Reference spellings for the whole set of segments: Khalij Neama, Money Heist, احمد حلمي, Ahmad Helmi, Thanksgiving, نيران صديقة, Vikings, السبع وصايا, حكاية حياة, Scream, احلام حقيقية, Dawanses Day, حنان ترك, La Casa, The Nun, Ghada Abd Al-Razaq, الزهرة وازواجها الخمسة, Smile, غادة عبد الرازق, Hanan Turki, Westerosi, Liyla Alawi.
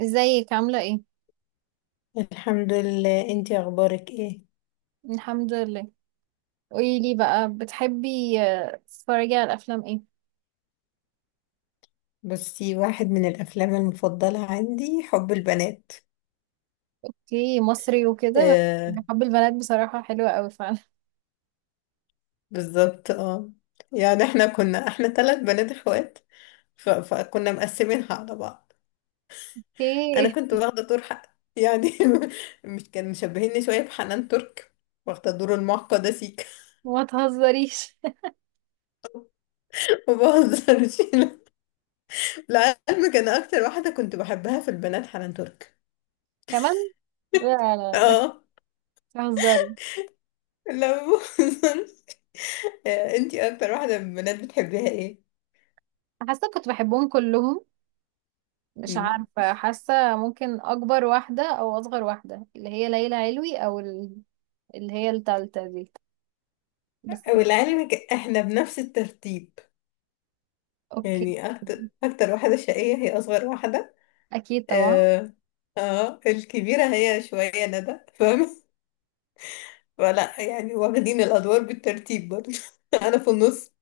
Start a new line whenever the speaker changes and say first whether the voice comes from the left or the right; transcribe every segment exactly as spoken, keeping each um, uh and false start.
right: ازيك عاملة ايه؟
left: الحمد لله، انتي اخبارك ايه؟
right: الحمد لله. قولي لي بقى بتحبي آه، تتفرجي على الأفلام ايه؟
left: بصي، واحد من الافلام المفضله عندي حب البنات.
right: اوكي، مصري وكده. بس
left: آه
right: حب البنات بصراحة حلوة قوي فعلا.
left: بالظبط اه. يعني احنا كنا احنا ثلاث بنات اخوات. ف... فكنا مقسمينها على بعض. انا
right: اوكي.
left: كنت واخده دور حق يعني. مش كان مشبهيني شويه بحنان ترك، واخده دور المعقده سيكا.
right: ما تهزريش.
left: ما بهزرش. لعلمك انا اكتر واحده كنت بحبها في البنات حنان ترك.
right: كمان. لا لا لا،
left: اه
right: تهزري.
left: لا بهزر. آه، انتي اكتر واحدة من البنات بتحبيها ايه؟
right: حاسة كنت بحبهم كلهم. مش
left: مم.
right: عارفة، حاسة ممكن أكبر واحدة أو أصغر واحدة اللي هي ليلى علوي أو ال- اللي هي التالتة دي. بس.
left: ولعلمك احنا بنفس الترتيب.
right: اوكي.
left: يعني اكتر اكتر واحدة شقية هي اصغر واحدة.
right: أكيد طبعا.
left: اه، آه الكبيرة هي شوية ندى فاهمة. ولا يعني واخدين الادوار بالترتيب برضه. انا في النص.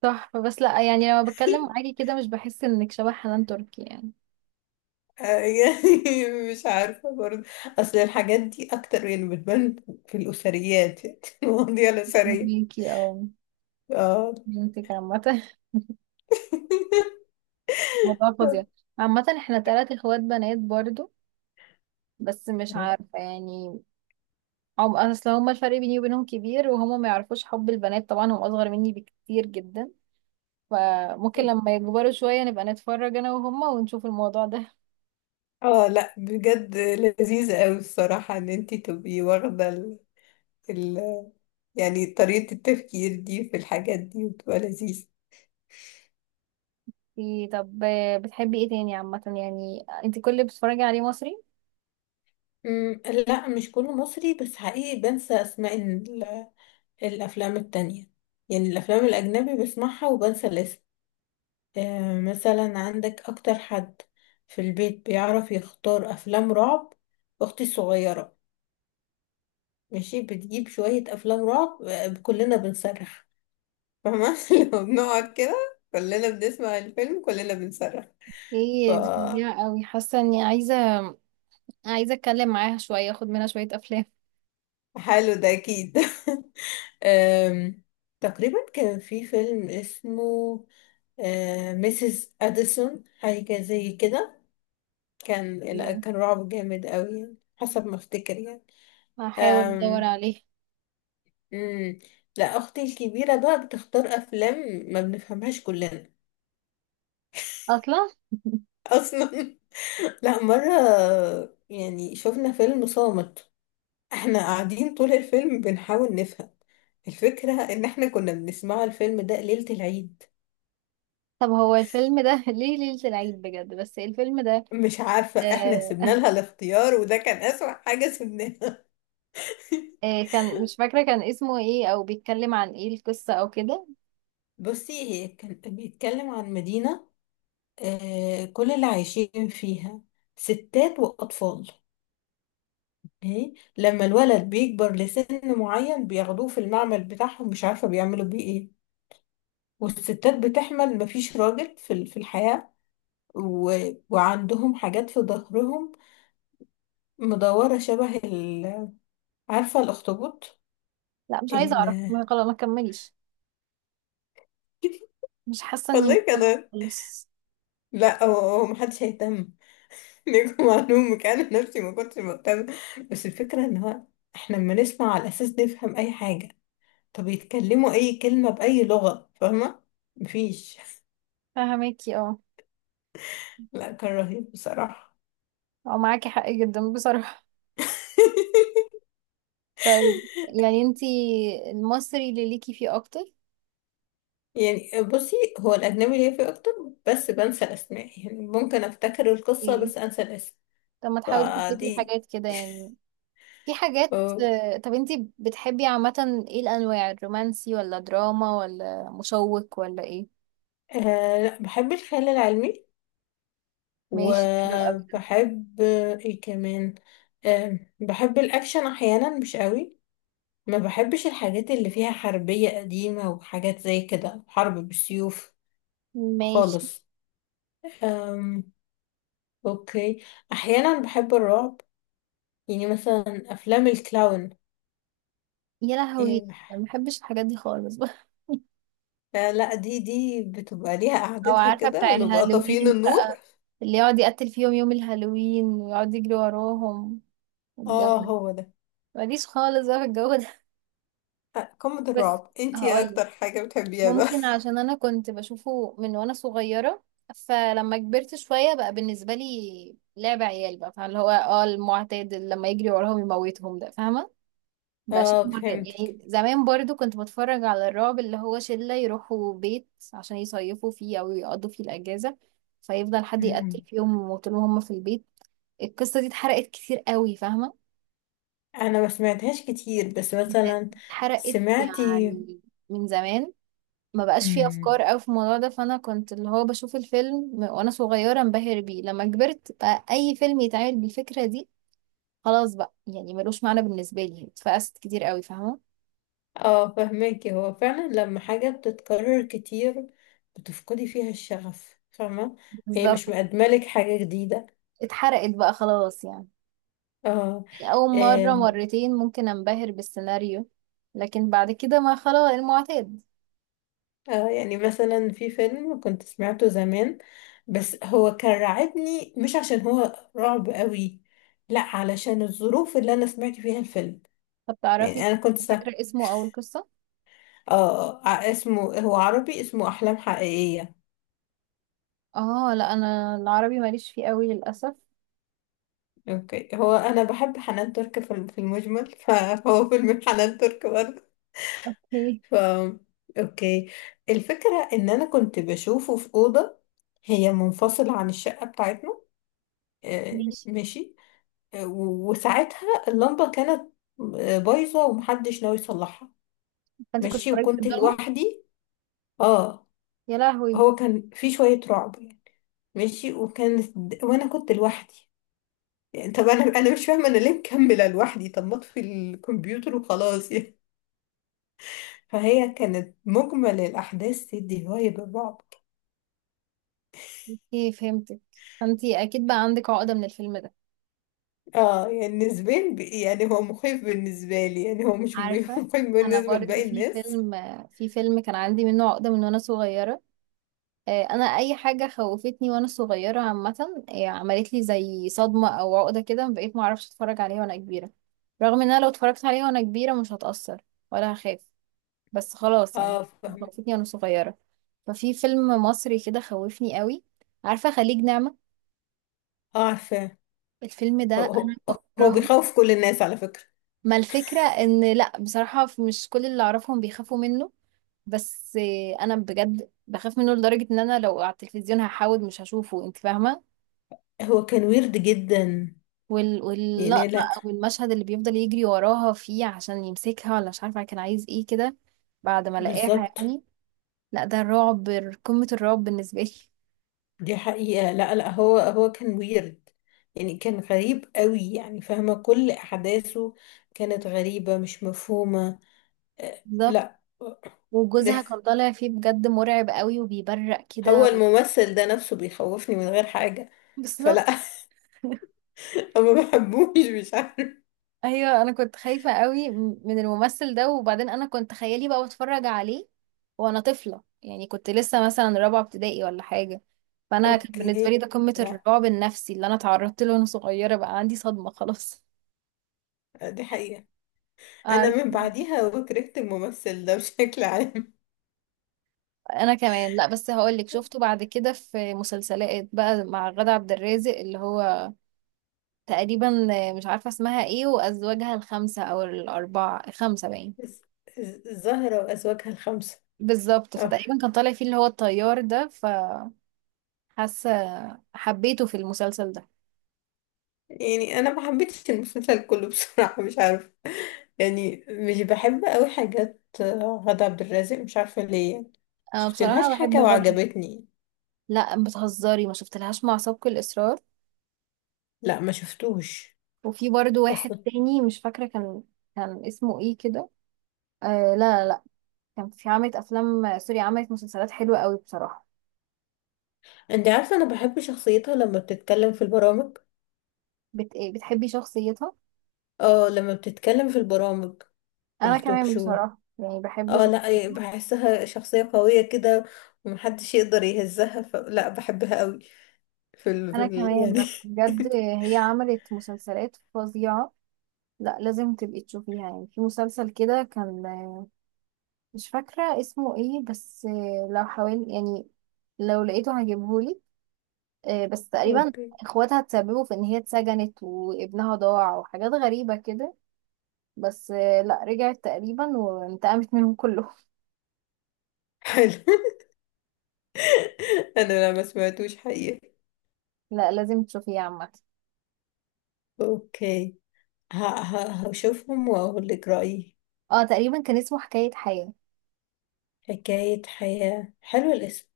right: تحفة، بس لا يعني لما بتكلم معاكي كده مش بحس انك شبه حنان تركي يعني.
left: آه، يعني مش عارفة برضه. أصل الحاجات دي أكتر يعني بتبان في الأسريات، يعني المواضيع الأسرية.
right: ميكي او.
left: اه.
right: بنتك عامة. موضوع فظيع. عامة احنا تلات اخوات بنات برضو. بس مش عارفة يعني. هم اصل هما الفرق بيني وبينهم كبير وهما ما يعرفوش حب البنات طبعا، هم اصغر مني بكتير جدا. فممكن لما يكبروا شوية نبقى نتفرج انا وهما ونشوف الموضوع ده.
left: اه لا بجد لذيذة قوي الصراحة ان انتي تبقي واخدة ال... ال... يعني طريقة التفكير دي في الحاجات دي، وتبقى لذيذة.
right: إيه طب، آه، بتحبي ايه تاني عامة؟ يعني انت كل اللي بتتفرجي عليه مصري؟
left: مم، لا مش كله مصري، بس حقيقي بنسى اسماء ال- الافلام التانية. يعني الافلام الاجنبي بسمعها وبنسى الاسم. آه مثلا عندك اكتر حد في البيت بيعرف يختار افلام رعب؟ اختي الصغيرة. ماشي، بتجيب شوية افلام رعب، آه، كلنا بنصرخ. فاهمة؟ لو بنقعد كده كلنا بنسمع الفيلم كلنا بنصرخ. ف
right: ايه دي فظيعة قوي، حاسة اني عايزة عايزة اتكلم معاها شوية اخد منها شوية افلام.
left: حلو ده أكيد. أم، تقريبا كان في فيلم اسمه ميسيس أديسون، حاجة زي كده. كان، لا،
right: ايه،
left: كان رعب جامد قوي يعني حسب ما افتكر يعني.
right: هحاول ادور
left: أم،
right: عليه.
left: مم. لا أختي الكبيرة بقى بتختار أفلام ما بنفهمهاش كلنا.
right: اصلا.
left: أصلا. لا مرة يعني شفنا فيلم صامت، احنا قاعدين طول الفيلم بنحاول نفهم. الفكرة ان احنا كنا بنسمعه الفيلم ده ليلة العيد.
right: طب هو الفيلم ده ليه ليلة العيد بجد؟ بس الفيلم ده
left: مش عارفة، احنا سيبنا
right: آه
left: لها الاختيار وده كان اسوأ حاجة سيبناها.
right: آه كان مش فاكرة كان اسمه ايه او بيتكلم عن ايه القصة او كده.
left: بصي هي كان بيتكلم عن مدينة، آه، كل اللي عايشين فيها ستات وأطفال. إيه؟ لما الولد بيكبر لسن معين بياخدوه في المعمل بتاعهم، مش عارفة بيعملوا بيه ايه. والستات بتحمل، مفيش راجل في ال- في الحياة. و... وعندهم حاجات في ظهرهم مدورة شبه ال... عارفة الأخطبوط؟
right: لا مش عايزة اعرف،
left: ال...
right: ما خلاص ما كمليش. مش حاسة اني
left: والله
right: مهتمة
left: كده.
right: خالص.
left: لا هو هو محدش هيهتم. ليكم معلومة أنا نفسي ما كنتش مهتمة. بس الفكرة إن هو، إحنا لما نسمع على أساس نفهم أي حاجة، طب يتكلموا أي كلمة بأي لغة، فاهمة؟ مفيش.
right: فهماكي اه.
left: لا كان رهيب بصراحة.
right: او معاكي حق جدا بصراحة. طيب، يعني انتي المصري اللي ليكي فيه اكتر؟
left: يعني بصي هو الأجنبي ليا فيه أكتر، بس بنسى الأسماء. يعني ممكن أفتكر القصة
right: ايه
left: بس أنسى الاسم.
right: طب ما تحاولي تفتكري
left: فدي.
right: حاجات كده يعني. في حاجات.
left: أه.
right: آه، طب انتي بتحبي عامة ايه، الانواع الرومانسي ولا دراما ولا مشوق ولا ايه؟
left: آه، لا بحب الخيال العلمي،
right: ماشي، حلو قوي.
left: وبحب ايه كمان، آم، بحب الاكشن احيانا مش قوي. ما بحبش الحاجات اللي فيها حربية قديمة وحاجات زي كده، حرب بالسيوف
right: ماشي.
left: خالص. أم، اوكي. احيانا بحب الرعب، يعني مثلا افلام الكلاون.
right: يا
left: يعني
right: لهوي، ما
left: بح-
right: بحبش الحاجات دي خالص بقى.
left: آه، لا دي دي بتبقى ليها
right: او
left: قعدتها
right: عارفه
left: كده،
right: بتاع
left: ونبقى طافيين
right: الهالوين
left: النور.
right: بقى، اللي يقعد يقتل فيهم يوم الهالوين ويقعد يجري وراهم والجو
left: اه
right: ده.
left: هو ده.
right: ماليش خالص بقى في الجو ده.
left: آه، قمة
right: بس
left: الرعب. انتي إيه
right: هقولك،
left: اكتر حاجة بتحبيها بقى؟
right: ممكن عشان انا كنت بشوفه من وانا صغيره، فلما كبرت شويه بقى بالنسبه لي لعب عيال بقى، فاللي هو اه المعتاد اللي لما يجري وراهم يموتهم ده، فاهمه. بقى شيء
left: اه
right: معتاد يعني،
left: فهمتك.
right: زمان برضو كنت بتفرج على الرعب اللي هو شلة يروحوا بيت عشان يصيفوا فيه أو يقضوا فيه الأجازة فيفضل حد يقتل
left: مم.
right: فيهم وطول ما هم في البيت. القصة دي اتحرقت كتير قوي، فاهمة.
left: انا ما سمعتهاش كتير، بس مثلا
right: اتحرقت
left: سمعتي.
right: يعني من زمان، ما بقاش فيه
left: مم.
right: أفكار أوي في الموضوع ده، فأنا كنت اللي هو بشوف الفيلم من- وأنا صغيرة انبهر بيه، لما كبرت بقى أي فيلم يتعمل بالفكرة دي خلاص بقى يعني ملوش معنى بالنسبة لي، اتفقست كتير قوي فاهمة.
left: اه فهماكي. هو فعلا لما حاجة بتتكرر كتير بتفقدي فيها الشغف، فاهمة؟ هي مش
right: بالظبط.
left: مقدملك حاجة جديدة.
right: اتحرقت بقى خلاص يعني.
left: اه.
right: أول مرة
left: آم،
right: مرتين ممكن أنبهر بالسيناريو، لكن بعد كده ما خلاص المعتاد.
left: اه يعني مثلا في فيلم كنت سمعته زمان، بس هو كان رعبني مش عشان هو رعب قوي، لا علشان الظروف اللي انا سمعت فيها الفيلم.
right: طب تعرفي،
left: يعني انا كنت سا...
right: فاكرة اسمه أو القصة؟
left: اه، آه، آه، اسمه، هو عربي، اسمه احلام حقيقية.
right: اه لا، أنا العربي ماليش فيه قوي للأسف.
left: اوكي، هو انا بحب حنان ترك في الم- في المجمل، فهو فيلم حنان ترك برضه.
right: اوكي.
left: ف اوكي. الفكرة ان انا كنت بشوفه في اوضة هي منفصلة عن الشقة بتاعتنا. آه،
right: ماشي.
left: ماشي. آه، و- وساعتها اللمبة كانت، آه، بايظة ومحدش ناوي يصلحها.
right: فأنت كنت
left: ماشي
right: اتفرجت في
left: وكنت
right: الضلمة؟
left: لوحدي. اه.
right: يا لهوي.
left: هو كان في شوية رعب يعني. ماشي، وكانت د- وانا كنت لوحدي. يعني طب انا انا مش فاهمة انا ليه مكملة لوحدي، طب ما اطفي الكمبيوتر وخلاص يعني. فهي كانت مجمل الأحداث تدي فايب الرعب.
right: اوكي فهمتك، فأنت أكيد بقى عندك عقدة من الفيلم ده.
left: اه يعني نسبيا ب- يعني هو مخيف بالنسبة لي، يعني هو مش م-
right: عارفة،
left: مخيف
right: أنا
left: بالنسبة
right: برضو
left: لباقي
right: في
left: الناس.
right: فيلم في فيلم كان عندي منه عقدة من وأنا صغيرة. آه، انا اي حاجه خوفتني وانا صغيره عامه آه، عملت لي زي صدمه او عقده كده، بقيت ما اعرفش اتفرج عليها وانا كبيره. رغم ان انا لو اتفرجت عليها وانا كبيره مش هتاثر ولا هخاف، بس خلاص يعني،
left: اه فاهمة.
right: خوفتني وانا صغيره. ففي فيلم مصري كده خوفني قوي، عارفه خليج نعمه؟
left: اه عارفة.
right: الفيلم ده
left: هو, هو
right: انا
left: هو
right: بكرهه.
left: بيخوف كل الناس على فكرة.
right: ما الفكره ان لا بصراحه مش كل اللي اعرفهم بيخافوا منه، بس آه، انا بجد بخاف منه لدرجه ان انا لو على التلفزيون هحاول مش هشوفه، انت فاهمه؟
left: هو كان ويرد جدا
right: وال...
left: يعني.
right: واللقطة
left: لا
right: أو المشهد اللي بيفضل يجري وراها فيه عشان يمسكها، ولا مش عارفة كان عايز ايه كده بعد ما لقاها
left: بالظبط،
right: يعني. لا ده الرعب، قمة الرعب بالنسبة لي.
left: دي حقيقة. لا لا هو هو كان ويرد، يعني كان غريب قوي يعني، فاهمة؟ كل أحداثه كانت غريبة مش مفهومة. آه
right: بالظبط.
left: لا.
right: وجوزها كان طالع فيه بجد مرعب قوي وبيبرق كده
left: هو
right: و...
left: الممثل ده نفسه بيخوفني من غير حاجة.
right: بالظبط.
left: فلا. ما بحبوش مش عارف.
right: ايوه انا كنت خايفة قوي م- من الممثل ده، وبعدين انا كنت خيالي بقى بتفرج عليه وانا طفلة يعني كنت لسه مثلا رابعة ابتدائي ولا حاجة. فانا كان
left: اوكي.
right: بالنسبة لي ده قمة
left: لا
right: الرعب النفسي اللي انا اتعرضت له وانا صغيرة بقى عندي صدمة خلاص.
left: دي حقيقة. انا
right: اعرف.
left: من بعديها وكرهت الممثل ده بشكل عام.
right: انا كمان. لا بس هقولك، شفته بعد كده في مسلسلات بقى مع غادة عبد الرازق اللي هو تقريبا مش عارفه اسمها ايه وازواجها الخمسه او الاربعه الخمسه باين.
left: الز- الز- الزهرة وازواجها الخمسة.
right: بالظبط،
left: اه
right: فتقريبا كان طالع فيه اللي هو الطيار ده فحاسه حبيته في المسلسل ده.
left: يعني انا ما حبيتش المسلسل كله بصراحة، مش عارفة. يعني مش بحب قوي حاجات غادة عبد الرازق، مش عارفة ليه يعني.
right: انا
left: شفت لهاش
right: بصراحه بحب
left: حاجة
right: غادة.
left: وعجبتني.
right: لا بتهزري، ما شفتلهاش مع سبق الاصرار.
left: لا ما شفتوش
right: وفي برضو واحد
left: اصلا.
right: تاني مش فاكره كان كان اسمه ايه كده. آه لا لا، كان في عملت افلام سوري، عملت مسلسلات حلوه قوي بصراحه.
left: انت عارفة انا بحب شخصيتها لما بتتكلم في البرامج.
right: بت... إيه، بتحبي شخصيتها؟
left: اه لما بتتكلم في البرامج،
right: انا
left: التوك
right: كمان
left: شو.
right: بصراحة يعني بحب
left: اه لا إيه،
right: شخصيتها.
left: بحسها شخصية قوية كده ومحدش يقدر يهزها. ف... لا بحبها قوي في ال... في
right: انا
left: ال...
right: كمان،
left: يعني.
right: بس بجد هي عملت مسلسلات فظيعة. لا لازم تبقي تشوفيها، يعني في مسلسل كده كان مش فاكرة اسمه ايه، بس لو حاول يعني لو لقيته هجيبهولك. آه، بس تقريبا
left: اوكي.
right: اخواتها تسببوا في ان هي اتسجنت وابنها ضاع وحاجات غريبة كده، بس آه، لا رجعت تقريبا وانتقمت منهم كلهم.
left: حلو. انا لا ما سمعتوش حقيقة.
right: لا لازم تشوفيه عامة.
left: اوكي. ه... ه... هشوفهم واقول لك رأيي.
right: اه تقريبا كان اسمه حكاية حياة.
left: حكاية حياة، حلو الاسم.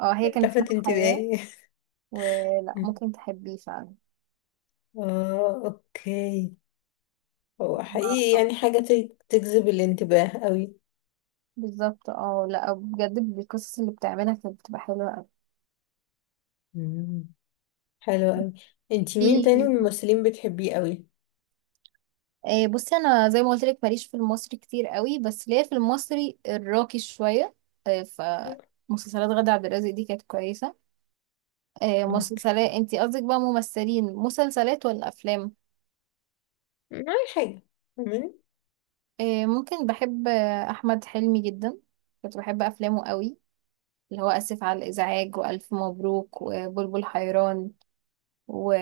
right: اه هي كانت اسمها
left: لفت
right: حياة.
left: انتباهي.
right: ولا ممكن تحبيه فعلا.
left: اه اوكي. هو حقيقي
right: ما-
left: يعني حاجة ت- تجذب الانتباه قوي.
right: بالظبط. اه لا بجد القصص اللي بتعملها كانت بتبقى حلوة قوي.
left: مم. حلو قوي. انتي مين تاني من
right: في
left: الممثلين بتحبيه قوي؟
right: آه، بصي انا زي ما قلت لك ماليش في المصري كتير قوي بس ليا في المصري الراقي شوية. آه، ف مسلسلات غادة عبد الرازق دي كانت كويسة. آه،
left: اوكي.
right: مسلسلات انتي قصدك بقى، ممثلين مسلسلات ولا افلام؟
left: ما أي حاجة، فاهماني؟
right: آه، ممكن بحب آه، احمد حلمي جدا، كنت بحب افلامه قوي، اللي هو اسف على الازعاج والف مبروك وبلبل حيران و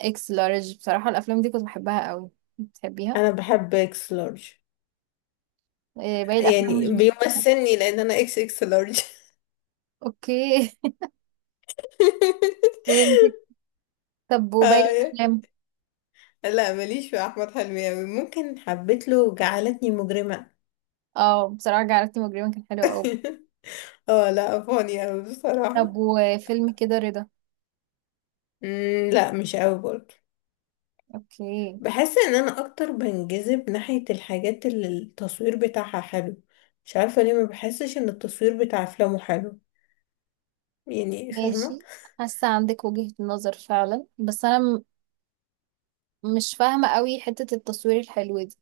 right: اكس لارج. بصراحة الافلام دي كنت بحبها قوي. بتحبيها؟
left: انا بحب اكس لارج.
right: إيه، باقي الافلام
left: يعني
right: مش بس.
left: بيمثلني لان انا اكس اكس لارج.
right: اوكي، فهمتك. طب وباقي
left: آه،
right: الافلام؟
left: لا ماليش في احمد حلمي قوي. ممكن حبيت له جعلتني مجرمة.
right: اه بصراحة جعلتني مجرما كان حلو قوي.
left: اه لا فاني قوي
right: طب
left: بصراحة.
right: وفيلم كده رضا؟
left: مم، لا مش قوي برضه.
right: اوكي.
left: بحس ان انا اكتر بنجذب ناحية الحاجات اللي التصوير بتاعها حلو. مش عارفة ليه ما بحسش ان التصوير بتاع افلامه حلو، يعني فاهمة؟
right: ماشي. حاسة عندك وجهة نظر فعلا، بس انا م- مش فاهمة قوي حتة التصوير الحلو دي.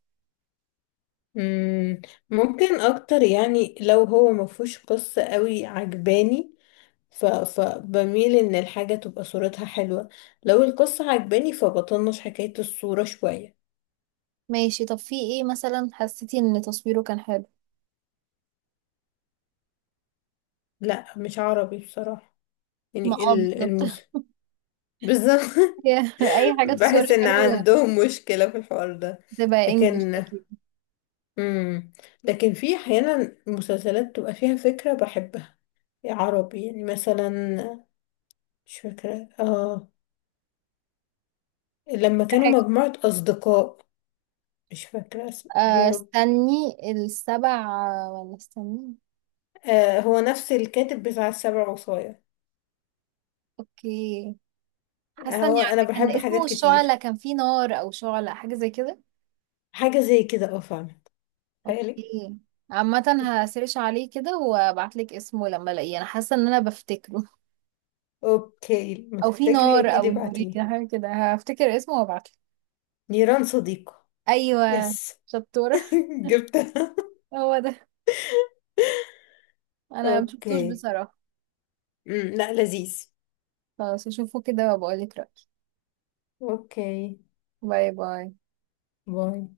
left: مم، ممكن اكتر يعني لو هو ما فيهوش قصة قوي عجباني، ف... فبميل ان الحاجة تبقى صورتها حلوة. لو القصة عجباني فبطنش حكاية الصورة شوية.
right: ماشي، طب في ايه مثلا حسيتي ان تصويره كان حلو؟
left: لا مش عربي بصراحة.
right: ما
left: يعني
right: اه
left: ال- المس،
right: بالظبط.
left: بالظبط.
right: اي حاجة
left: بحس
right: تصويرها
left: ان
right: حلو
left: عندهم مشكلة في الحوار ده.
right: تبقى انجلش
left: لكن
right: اكيد.
left: امم، لكن في احيانا مسلسلات بتبقى فيها فكره بحبها عربي، يعني مثلا مش فاكره، اه لما كانوا مجموعه اصدقاء. مش فاكره اسمه يا
right: آه،
left: رب.
right: استني السبع، ولا استني.
left: آه هو نفس الكاتب بتاع السبع وصايا.
right: اوكي،
left: آه
right: حاسه
left: هو
right: اني
left: انا
right: عارفه كان
left: بحب
right: اسمه
left: حاجات كتير
right: الشعلة، كان فيه نار او شعلة حاجه زي كده.
left: حاجه زي كده اه فاهمه. تخيلي.
right: اوكي عامه، هسيرش عليه كده وابعتلك اسمه لما الاقيه، انا حاسه ان انا بفتكره.
left: اوكي، ما
right: او في
left: تفتكري
right: نار
left: اكيد
right: او
left: ابعتيلي.
right: نورية حاجه كده، هفتكر اسمه وابعتلك.
left: نيران صديقه.
right: ايوه،
left: يس.
right: شطوره.
left: جبتها.
right: هو ده. انا مشفتوش
left: اوكي.
right: بصراحه.
left: امم، لا لذيذ.
right: خلاص اشوفه كده وبقولك رأيي.
left: اوكي،
right: باي باي.
left: باي.